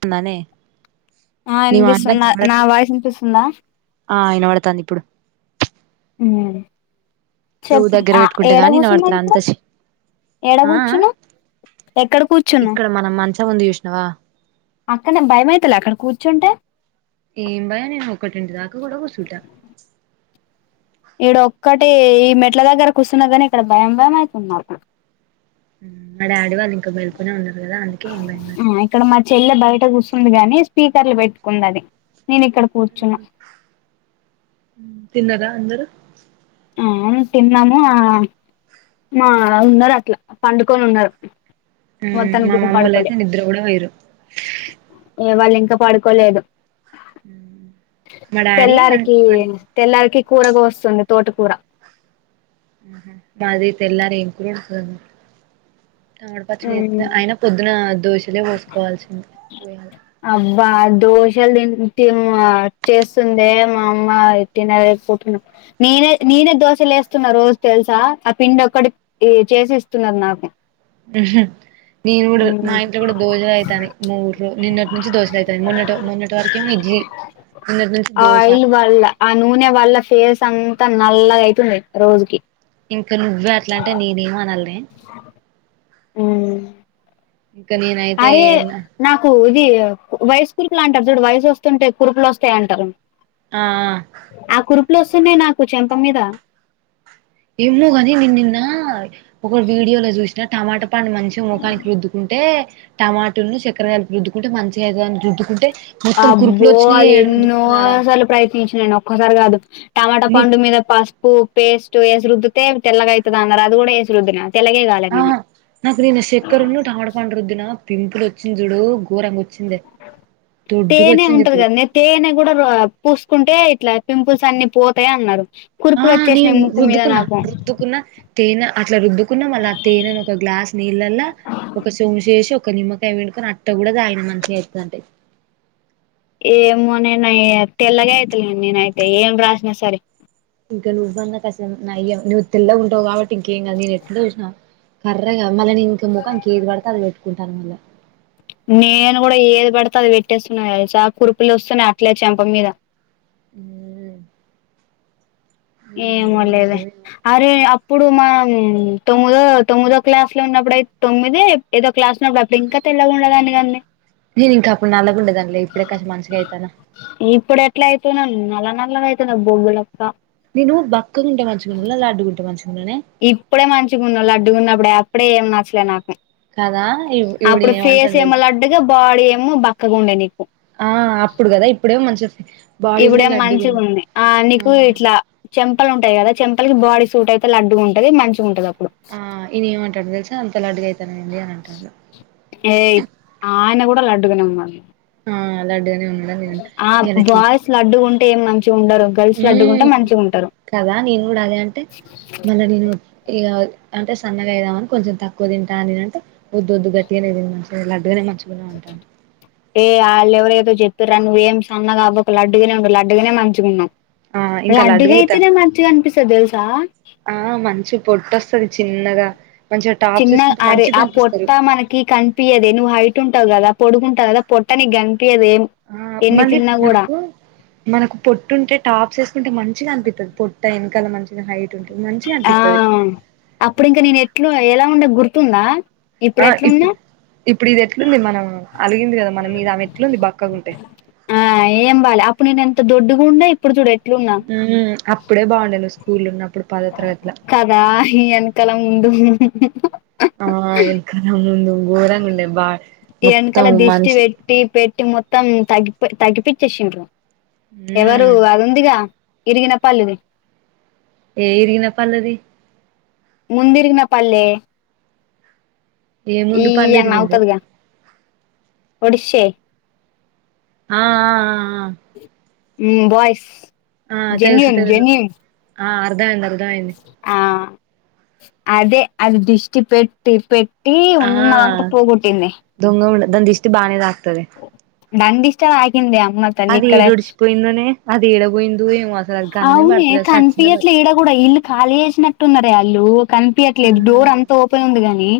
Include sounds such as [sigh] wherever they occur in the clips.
తుందానే ఆ వినిపిస్తుంద్ నా వాయిస్ వినిపిస్తుందా ఆ వినబడతాంది ఇప్పుడు మ్ చెవు చెప్పు దగ్గర ఆ పెట్టుకుంటే ఏడ గాని కూర్చున్నా వినబడతలే అంత ఇప్పుడు చే ఎడ ఆ ఆ కూర్చునావ్ ఎక్కడ కూర్చునావ్ ముంది చూసినావా అక్కడనే భయమైతలే అక్కడ కూర్చుంటే ఏం భయం నేను ఒకటింటి దాకా కూడా కూర్చుంటా ఈడ ఒక్కటి ఈ మెట్ల దగ్గరకు కూర్చొన్నా కాని ఇక్కడ భయం భయం అవుతుంది నాకు మా డాడీ వాళ్ళు ఇంకా మేలుకునే ఉన్నారు కదా అందుకే ఏం భయమైతలేదు పిల్లా బయట కూర్చొంది గాని స్పీకర్లు పెట్టుకుంది అది నేను ఇక్కడ కూర్చున్నా తిన్నరా అందరు ఆ తిన్నాము ఆ మా అందర్ అట్లా పండుకొని ఉన్నారు ఉమ్ మొత్తానికి మా ఇంకా మామోళ్ళు పడుకోలే అయితే నిద్ర కూడా పోయిరు వాళ్ళు ఇంకా పడుకోలేదు మా డాడీ అ తెల్లారికి పండు తెల్లారికి కూర కోస్తుండే తోట కూర మాది తెల్లారి [inaudible] టమాట పచ్చడి అయిన పొద్దున దోశలే పోసుకోవాల్సింది పోయాలి అబ్బా అ దోశలు తింటే చేస్తుందే మా అమ్మ [unintelligible] నేనే నేనే దోశలేస్తున్నా రోజు తెలుసా ఆ పిండి ఒక్కటి ఈ చేసి ఇస్తున్నారు నాకు ఉమ్ హా నేను కూడా మా మ్మ్. ఇంట్లో కూడా దోశలు అయితాది మూడు రో నిన్నటి నుంచి దోశలు అవుతాని మొన్న మొన్నటి వరకేమ ఇడ్లీ నిన్నటి నుంచి దోశ ఆయిల్ వల్ల ఆ నూనె వల్ల ఫేస్ అంతా అంత నల్లగా అయితుంది రోజుకి ఇంకా నువ్వే అట్లా అంటే నేనేం అనాన్లే అ [unintelligible] ఉమ్ ఇంకా నేనైతే అరే నాకు ఇది వయసు కురుపులు అంటారు చూడు వయసు వస్తుంటే కురుపులు వస్తాయి అంటారు ఆ ఇట్లు వస్తున్నాయి నాకు చెంప మీద ఏమో కాని నేన్ నిన్న ఒక వీడియోలో చూసినా టమాటా చెప్పండి మంచిగా ముఖానికి రుద్దుకుంటే టమాటలను చక్కెరగాయలులకు రుద్దుకుంటే మంచిగైతుంది రుద్దుకుంటే మొత్తం అబ్బో కురుపులు వచ్చినాయే అది ఏడ ఎన్నో రుద్దుకున్నాడా సార్లు ప్రయత్నించిన నేను ఒక్కసారి కాదు టమాటా నీ పండు మీద పస్ పూ పేస్ట్ ఏసి రుద్దితే తెలగ అయితది అన్నారు అది కూడా ఏసి రుద్దిన తెల్లగే కాలే ఆ నేను నాకు నేను శక్కరున్న టమడ పండు రుద్దున పింపులు వచ్చి చుడు గోరంగాచ్చ తేనే ఉంటది ఇప్పుడు కదనే తేనే కూడా ఆ పూసుకున్ టే ఇట్లా పింపుల్స్ అన్ని పోతాయ అన్నారు. కుర్పులోచ్ నేన్ రుద్దుకున్నా రుద్దుకున్నా తేనె అట్లా రుద్దుకున్నా మళ్ళ ఆ తేనెను ఒక గ్లాస్ నీళ్ళల ఒక సుసేసి చేసి ఒక నిమ్మకాయ పిండుకొని అట్ట కూడా తాగన మంచిగా అవుతదంటే. ఏమోనే నేనయితే తెల్లగ అవుతులే నేనైతే ఏం రాసిన సరే. ఇంకా నువ్వన్నా కసన్ నయ్యం నువ్వు తెల్ల ఉంటవు కాబట్టి ఇంకేం కాదు, నేను ఎట్ చూసిన కర్రగా మళ్ళీ నేన్ ఇంక ముఖం ఇంకేది పడితే అది పెట్టుకుంటాను మళ్ళా. నేను కూడా ఏది పడితే అది పెట్టేస్తున్నా తెలుసా కురుపులు వస్తున్నా అట్లే చెంప మీద. ఉఒ ఏమో లేదే అరే అప్ ఇప్పుడు మన్ తొమ్మిదో తొమ్మిదో క్లాస్ లో ఉన్నప్పుడయితే తొమ్మిది ఏదో క్లాస్ ఉన్నప్పుడు అప్పుడు ఇంక తెల్ ఇలా ఉండిదాని కాన్నే నేను ఇంకా అప్పుడు నల్లాగ ఉండేదన్నిలే ఇప్పుడే కస మంచిగా అయితన్న. ఇప్పుడు ఎట్లా అవుతున్నా నల్ల నల్లగా అయితున్నా బొగ్గులక్క. నేను బక్కకుంటే మంచిగున్నానా లాడ్డుగుంటే మంచిగున్నానే. ఇప్పుడే మంచిగా ఉన్న లాడ్డుగున్నప్పుడే అప్పుడే ఏం నచ్చలే నాకు. కదా ఇ ఇవిడు అప్పుడు ఫేస్ ఏమంటాడు ఏమో తెలుసా లడ్డుగా బాడీ ఏమో బక్కగా ఉండే నీకు. ఆ అప్పుడు కదా ఇప్పుడేమో మంచిగా బాడీ కూడా ఇప్పుడేమ్ మంచిగా లడ్డుగుంది ఉంది ఆ నీకు ఇట్లా చెంపలు ఉంటాయి కదా. చెంపలు బాడీ సూట్ అయితే లాడ్డుగా ఉంటుది మంచిగా ఉంటుంది అప్పుడు. ఆ ఈయన ఏమంటాడు తెలిస అంత లడ్డుగా అయితాన్నావేంది అని అంటాడు. యే ఆయన కూడా లడ్డుగానే ఉన్నడులే అలా లడ్డుగానే ఉన్నాడా నేను ఆ ఈయనకి బాయ్స్ లడ్డుకుంటే ఏం మంచిగా ఉండరు గర్ల్స్ లడ్డుకుంటే మ్మ్ మంచిగ ఉంటారు. కదా నేను కూడా అదే అంటే మళ్ళ నేను ఇగా అంటే సన్నగాయిదామని కొంచం తక్కువ తంటా నేన్ అంటే వద్దు వద్దు గట్టిగానే తిను మంచిగా లడ్డుగా తిను. మంచిగానే ఉంటా వాళ్ ఎవరో ఏదో చెప్పతరాని నువ్వు ఏం సన్నగా అవ్వకు లడ్డుగానే ఉండు లడ్డుగనే మంచిగాన్నావ్. ఆ ఇంకా లడ్డుగా అయితా లడ్డుగయితేనే మంచిగా అనిపిస్తది తెలుసా. చీ పొట్ట వస్త్ చిన్న వేసుకుంటే అరే మంచిగా ఆ పొట్ట కనిపిస్తారు మనకి కనిపయదే నువ్వు హైట్ ఉంటావు కదా. పొడుగుంటా కదా పొట్టనికి గంగ్ ఆ మళ్ళీ మనకు మనకు పొట్టుంటే టాప్స్ వేసుకుంటే మంచిగా అనిపిత్తది పొట్ట వెనకాల మంచ్ ఆ అప్పుడు ఇంకా నేను ఎట్లు ఎలా ఉండే గుర్తుందా. ఇప్పుడు ఎట్లున్నా ఇప్పుడు ఇది ఎట్లుంది మనం అలిగింది కదా మన మీదా ఆమె ఎట్లుంది బక్కగా ఉంటే. త్ దుడ్డు గుండయ్ ఇప్పుడు చూడు ఎట్లున్నా మ్మ్ అప్పుడే బాగుండే నువ్వు స్కూల్లో ఉన్నప్పుడు పదో తరగతిల కదా వెనుకల్ ఆ [unintelligible] వెనకాల ముందు ఘోరంగా ఉండే బా మొత్తం వెనకాల దిష్టి మనిషి పెట్టి పెట్ ట్టి మొత్తం తగ్గిపో తగ్గిపించేసిండ్రు ఎవరు మ్మ్ అది ఉందిగా. ఇరికిిన పళ్ళుది యే ఇరిగిన పళ్ళుదిస్ ముందుఇరిగిన పళ్లే ఏ ఈ ముందు పళ్ళు అన్ ఇరిగిందే నవ్వుతదిగా ఒడిసే ఆ ఆ ఆ ఆ ఉమ్ బాయ్స్ ఆ తెలుసు జెన్యూన్ తెలుసు జెన్యూన్ ఆ అర్థమైంది అర్థమైంది ఆ అదే అది దృష్టి పెట్టి పెట్ టట్టి ఉన్నా అంత పోగొట్టింది. దాన్ని దిష్టి తాకుతది దాని దిస్టే ఆకింద అమ్మ తల్లి అది ఇక్కడే ఏడుడిచిపోయిందోనే అది ఏడపోయిందో ఏమో అసలు అది గన్నే పడతలేదు సచ్చిందో బతికి ఇల్లు ఖాళీ చేసినట్టు ఉన్నారే వాళ్ళు ఆ కనిపియట్లేదు డోర్ అంత ఓపెన్ ఉంది గాని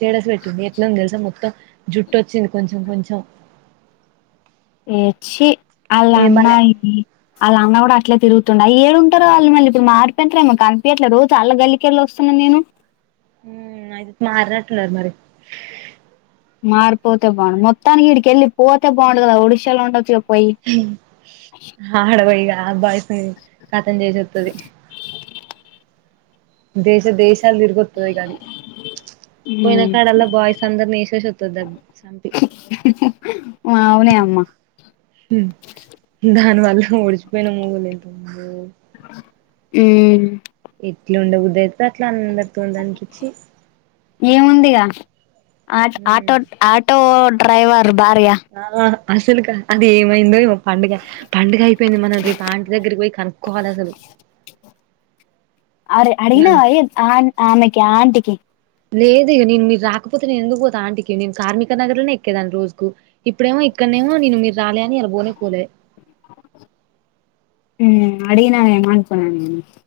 జడ అసలు ఎట్లుంది ఎట్లుంది తెలుసా మొత్తం జుట్టుచ్చింది కొంచెం కొంచెం ఏ చీ అలా ఏమలే అన్నాయికి అలా అన్న కూడా అట్లా తిరుగుతుండాయి ఏడుంటారో వాళ్ళ మళ్లీ ఇప్పుడు మారిపోయుంటారు ఏమో కనిపియట్లేదు చాలా గల్లికెళ వస్తు అనే నేను హ్మ్ అయితే మారినట్టున్నారు మరి మారిపోతే బాను మొత్తనికి ఇడికెళ్ళి పోతే బాగుండు కదా ఒడిశాలో ఉండొచ్చుగ హ్మ్ ఆడపోయ అబ్బాయితో కతం చేసేస్తది దేశ దేశలు తిరుగత్తది ఇగ అది పోయిన కాడలా బాయ్స్ అందరుని ఏసేసిస్తది దగ్ చంపి అవునే అమ్మా హ్మ్ దానివల్ల ఓడిపోయిన మొగోళ్ళు ఎంతమందో హ్మ్ ఎట్లు ఉండబుద్ధి అయితే అట్ల అందరు ఏముంది ఇగ ఆ ఆటో ఆటో డ్రైవర్ భార్య ఆ అసలు ఇక ఏమైందో ఏమో పండుగ పండుగ అయిపోయింది మనం రేపు ఆంటి దగ్గరికి పోయి కనుక్కోవాలి అసలు అరే వాళ్ళు అడిగినావే ఏ ఆ ఆమెకి ఆంటికి లేదు నేను మీరు రాకపోతే నేను ఎందుకు పోతా ఆంటికి నేను కార్మిక నగర్ లోనే ఎక్కేదాని రోజుకు ఇప్పుడేమో ఇక్కడనేమో నేను మీరు రాలే అని అలా బోనే పోలే ఉమ్ అడినా [unintelligible]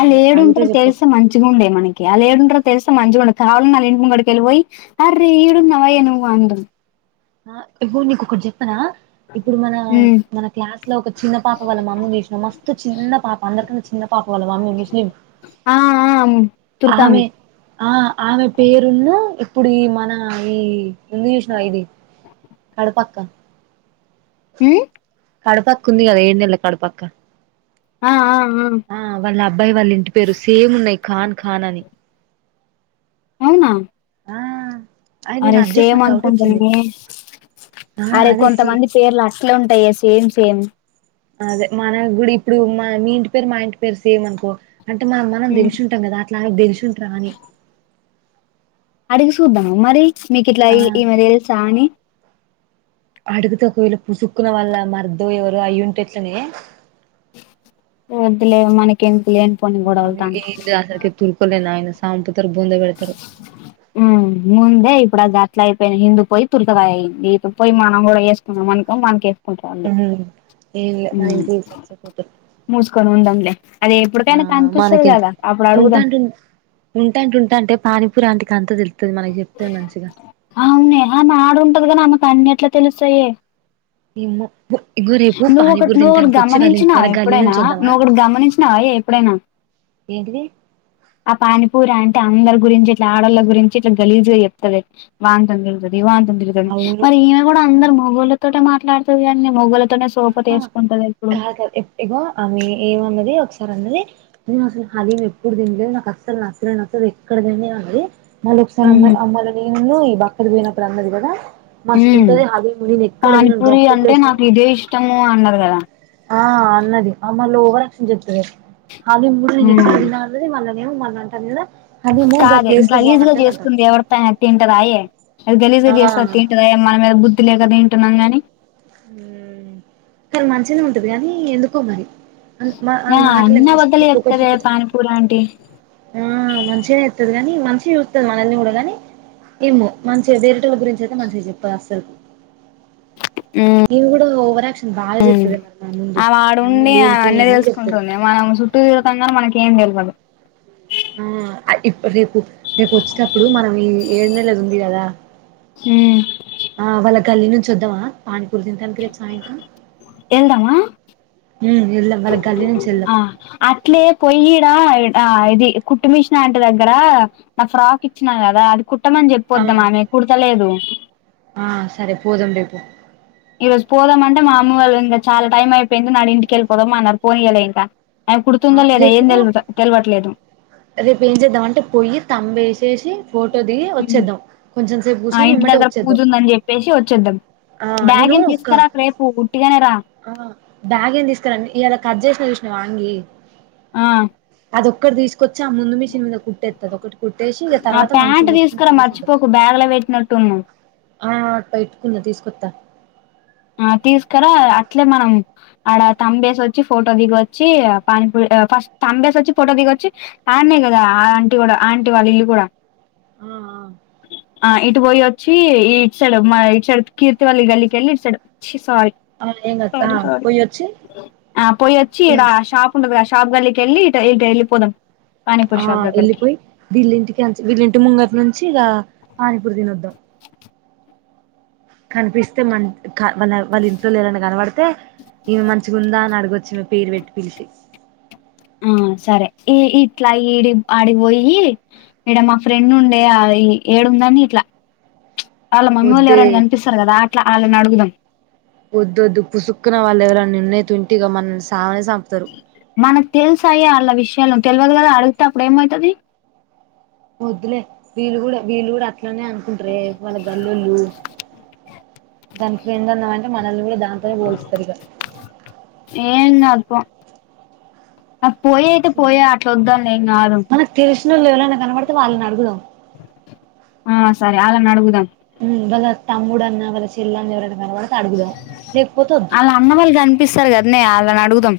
అళ్ అడిగితే ఏడుంటారు చెప్పకు తెలుసా మంచిగా ఉండే మనకి అ ఏడుంటో తెలిసే మంచిగా ఉ కావాల నల ఇంటి ముగడికి వెళ్లిపోయి అర్రే ఇడున్నావే నువ్వు అందు అ ఇప్పుడు నీకు ఒకటి చెప్పనా ఇప్పుడు మన హ్మ్. మన క్లాస్ లో ఒక చిన్న పాప వాళ్ళ మమ్మని చూసినం మస్తు చిన్న పాప అందరికన్నా చిన్న పాప వాళ్ల మమ్మీ ముస్లిం ఆహ ఆమె ఆ ఆమె పేరున్న ఇప్పుడు ఈ మన ఈ ముందు చూసిన ఇది కడప అక్క హ్మ్ కడపక్క ఉంది కదా ఏడు నెల కడుపక్క ఆ ఆ ఆ వాళ్ళ అబ్బాయి వాళ్ళు ఇంటి పేరు సేమ్ ఉన్నాయి ఖాన్ ఖాన్ అని అవునా ఆ అది నేను అరే అది చూసి సేమ్ నాకు డౌట్ వచ్చింది అనుకుంటానే ఆ అరే అదే సే కొంతమంది పేర్లు అ అట్లే ఉంటాయ సేమ్ సేమ్ అదే మన కూడా ఇప్పుడు మా మీ ఇంటి పేరు మా ఇంటి పేరు సేమ్ అనుకో అంటే మనం మనం హ్మ్. దేలుసుంటాం కదా అట్లా దేలిసి ఉంటారా అని అడిగి సూద్దాం మరి మీకు ఇట్లా ఆ ఈ ఈమె తెలుసా అని అడుగుత ఒకవేళ పుసుక్కున వాళ్ల మరిదో ఎవరో అయ్యి ఉంటే ఎట్లనే వద్దులే మనకి ఎందుకు లేనిపోని వామ్మో గొడవలుతంట ఏంది అసలుకే తూరుకోలేను నాయన సంపుతరు బూంద పెడతరు హ్మ్మ్ ముందే ఇప్పుడు అది అట్లా అయిపోయిన హిందు పోయి తొందర అయింది పోయి మనం కూడా ఎసుకున్నాం అనుకో మనకు హ్మ్ ఏంలే మన ఇచ్చాపోతమ్ మూసుకొని ఉందాంలే అది ఎప్పటికైనా కనిపిస్తుంది మనకెంత కదా అప్పుడు అడుగుదాం ఉంటాంటు ఉంటాంట ఉంటే అంటే పానీపూరీ ఆంటికి అంత తెలుతుంది మనకి చెప్తే మంచిగా అవునుఏ ఆమె ఆడుంటది కాని ఆమెకు అన్నేట్ల తెలుస్తాయే ఏమో పు ఇగ్గో రేపు నువ్వు ఒకటి పానీపూరి నువ్వు ఒకటి తింటానికి వచ్చి వాళ్ళ ఇంటి గమనించినావా మీద గల్లీ ఎప్పుడైనా నుంచి వద్దామా నువ్వు ఒకటి గమనించినావాయే ఎప్పుడైనా ఏంటిది ఆ పానీపూరీ ఆంటీ అందరి గురించి ఇట్లా ఆడళ్ళ గురించి ఇట్లా గలీజుగా చెప్తుంది వాంత [unintelligible] నివాంతి ఉంటుంది అవును మరి ఈమె కూడా అందరు అవును మొగాళ్ళతోటే మాట్లాడుతది కానీ మోగోళ్ళ ఆ కాదు ఎట్టిగా ఆమె ఏమన్నది ఒకస తరన్నది నేను అసలు హాలీమ్ ఎప్పుడు తినలే నాకు అస్సలు నచ్చనేనచ్చదు ఎక్కడ తినలేదన్నది. మళ్ళీ ఒకసారి ఉమ్ అమ్మాయి అమ్మళ దేముందో ఈ బక్కది పోయినప్పుడు అన్నది కదా మస్తు ఉమ్ ఉంటది హలీము నేనేక్కడ నేను డాకుప్లేషన్ చమ్ము అన్నారు కదా ఆ అన్నది ఆమ్ మల్ల ఓవర్ యాక్షన్ చెప్తాది హాలీముడు నేను ఇప్పుడే ఉమ్ తిన్న అంటది మళ్ళ మేము మొన్న అంటది గద కాదే గలీజ్ గా చేసుకుంది ఎవరితోఐనా తింటదా ఏ అది గలీజగా ఆ చేస్తే అది తింటద మన మీద బుద్ధి లేకదా తింటున్నాం కాని చాల మంచినే ఉంటది కాగానీ ఎందుకో మరి మా ఆ మాటలే అన్ని మస్తూ అబద్ధాలే పొగరు చెప్తదే చూపిద్దాం పానీపూరి ఆంటీ ఆ మంచిగానే ఇత్తది కాని మంచిగా చూస్తుంది మనల్ని కూడా కాని ఏమో మంచిగా వేరిటల గురించి అయితే మంచిగా చెప్పదిఅసలు బాగా ఉమ్మ్ చెత్తది మరి మన ముందు ఆమె అన్ని ఆడుండి లేనిపోని అన్నీ అన్ని చెప్తది తెలుసుకుంటుంది మనం చుట్టూ తిరగటం కాని మనకి ఏం తెలివదు. ఆ ఇప్పుడ్ రేపు రేపు వచ్చేటప్పుడు మనం ఈ ఏడు నెలది ఉంది కదా ఉమ్మ్ ఆ వాళ్ళ గల్లీ నుంచి వద్దమై పానీ పూరి తిన్ తనకి సాయంత్రం ఎల్దామా ఉమ్మ్ వెళ్దాం వాళ్ళకి ఆ అట్లే పొయ్యిరా ఇ ఆ ఇది కుట్టు మిషన్ ఆంటీ దగ్గర నా ఫ్రాక్ ఇచ్చినా కదా అది కుట్ కుట్టమని ఆ చెప్పొద్దాం అని కుడతలేదు. వ ఈ రోజు పోదాం అంటే మా అమ్మ వాళ్ళు ఇంకా చాలా టైం అయిపోయింది మన ఇంటికెళ్ళిపోదాం అన్నారు పోనినీయల ఇంక ఆ రేపూ తెలవట్లేదు రేపు ఏం చేద్దాం అంటే పొయ్యి తంబ్ ఏసేసి ఫోటో దిగి వచ్చేద్దాం, కొంచెం సేపు ఆ కూర్చొని ఇంటి ఎమ్మటే దగ్గర పూజ వచ్చేద్దాం. ఉందని చెప్పేసి వచ్చేద్దాం ఆ నేను బ్యాగేం ఒక తీసుకురాకు రేపు ఉట్టిగానే రా బ్యాగ్ ఏం తీసుకురండి ఇయాల కట్ చేసిన [unintelligible] ఆ అది ఒక్కటి తీసుకొచ్చి ఆ ముందు మిషన్ మీద కుట్టేస్తది ఒకటి కుట్టేసి ఇంక ఆ తర్వాత మంచి ప్యాంట్ మొత్తం తీసుకురా తిరిగేసి వద్దాం మర్చిపోకు బ్యాగ్ లో పెట్టినట్టున్నావ్ ఆ అట్ట ఎత్తుకున్న తీసుకొత్త ఆ తీసుకురా అట్లే మనం ఆడ తంబేసి వచ్చి ఫోటో దిగొచ్చి పానీపూరీ ఫస్ట్ తంబేసి వచ్చి పోటో దిగొచ్చి ఆడనే కదా ఆంటీ కూడా ఆంటీ వాళ్ళ ఇల్లు కూడా. ఆ ఆ ఇట్ ఇటు పోయి వచ్చి ఈ ఇటు సైడు మా ఇటు సైడ్ కీర్తివాల్ల గల్లికి వెళ్ళి ఇటు సైడ్ ఆ ఆ ఏం కాదు ఆ పోయొచ్చి [unintelligible] ఆ పోయి వచ్చి ఇగ ఈడ షాప్ ఉండదు ఆ గల్లికి వెళ్లి ఇటు ఇటు వెళ్లిపోదాం. ఆ వెళ్ళిపోయి వీళ్ళుంటికే వీల్ళింటి ముందర నుంచి ఇక పానీపూరీ తినొద్దాం కనిపిస్తే మం [unintelligible] మళ్ళ వాళ్ళ ఇంట్లోవలేవరన కనబడితే ఈమె మంచిగా ఉందా అని అడగొచ్చు. పేరు పెట్టి పిలిచి ఆ సరే ఈ ఇట్లా ఈడి ఆడిపోయి ఇడ మా ఫ్రెండ్ ఉండే ఆ ఏడు ఉందని ఇట్లా వాళ్ళ మమ్మీ వాళ్ళు వద్దే ఎవరనా కనిపిస్తారు కదా అట్ల ఆళ్ళనీ అడుగుదాం వద్దోద్దు పుసుక్కున్న వాళ్ళు ఎవరనా నిన్న తంటిగా మనల్ని సామనే చంపుతారు మనకు తెలుసయే వాళ్ళ విషయలు తెల్వదు కదా అడిగితే అప్పుడు ఏమయితది వొద్దులే వీలు కూడా వీలు కూడా అట్లనే అ కుంటరే వాళ్ళు గల్లోల్లు దానికి ఫ్రెండు అన్నమంటే మనల్ని కూడా దాంతోనే పోల్స్తారు ఇగ ఎందా పో పోయి అయితే పోయా అట్లా వద్దాం ఏం కాదు [unintelligible] ఎవరన్న కనపడితే వాళ్ళని అడుగుదాం ఆ సరే అలాని అడుగుదాం తమ్ముడు అన్నవు కదా చెల్లన్ అని ఎవరన్ ఆళ్ళ అన్న వాళ్ళు కనిపిస్తారు కదనే అలాని అడుగుదాం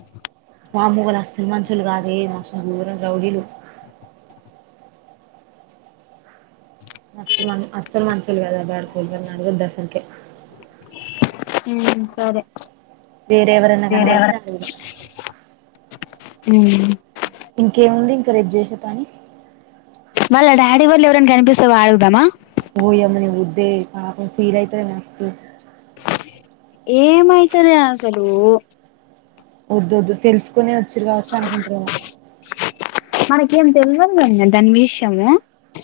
మామూ వాళ్ళ అస్తలు మంచొల్లు కాదే మస్తు గోరమ్ రౌడీలు అస్సలు మన్ అస్సలు మంచొల్లు కదు బాడకోన్నాడుగు వద్దా సంఖ్య హ్మ్ సరే వేరేవరన్న కనబడితే అడుగుదాం హ్మ్ ఇంకేముంది ఇంక రేపు చేసే పని వాళ్ళ డాడీ వాళ్ళు ఎవరైనా కనిపిస్తరు ఆడుగుదామా వోయమ్మో [unintelligible] వద్దే పాపం ఫీల్ అయితదే మస్తు ఏమైతదే అసలు వద్దు వద్దు తెలుసుకునే వచ్చిర్రు కావచ్చు అనుకుంటురేమో మనకేం తెల్వదు [unintelligible] దాని విషయము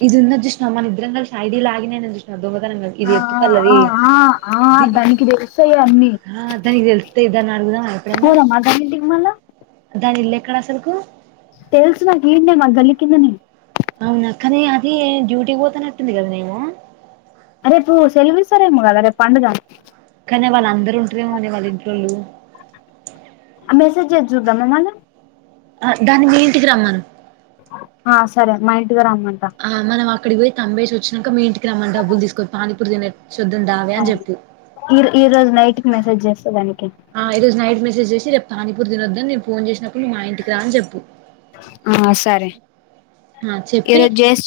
ఇదున్నది చూసినావా మన ఇద్దరం కలిసి ఐ డి లాగిన్ [unintelligible] ఆ దొంగతనంగా ఇది ఆ ఎత్తు పల్లది ఆ ఆ ఆ దానికి తెలుస్తాయి అన్ని ఆ దానికి తెలుత్తది దాన్ని అడుగుదామా ఎప్పుడన్నా పోదామా దాని ఇంటికి మళ్ళా దాని ఇల్లు ఎక్కడ అసలుకు తెలుసు నాకి ఈన్నె మా గల్లి కిందనే అవునా కాని అది డ్యూటీ కి పోతనట్టుంది కదా మేము రేపు సెల్వ ఇస్తారేమో కదా రేపు పండుగ కానీ వాళ్ళందరు ఉంటారేమో అని వాళ్ళో ఇంట్లోలు మెసేజ్ చేసి చూద్దాం ఏమన్నా ఆ దాన్ని మీ ఇంటికి రమ్మను ఆ సరే మా ఇంట్ ఆ మనం అక్కడికి పోయి తంబేసి వచ్చినంక మీ ఇంటికి రమ్మని డబ్బులు తీసుకోని పానీపూర్ తినే అవును ఈ ఈ రోజు నైట్ కి మెసేజ్ చేస్తా దానికి ఆ ఈ రోజు నైట్ మెసేజ్ చేసి చెప్తా పానీపూరి తినొద్దం నేను ఫోన్ చేసినప్పుడు నువ్ మా ఇంటికి రా అని చెప్పు ఆ సరే ఆ చెప్పి ఇరోజు జెస్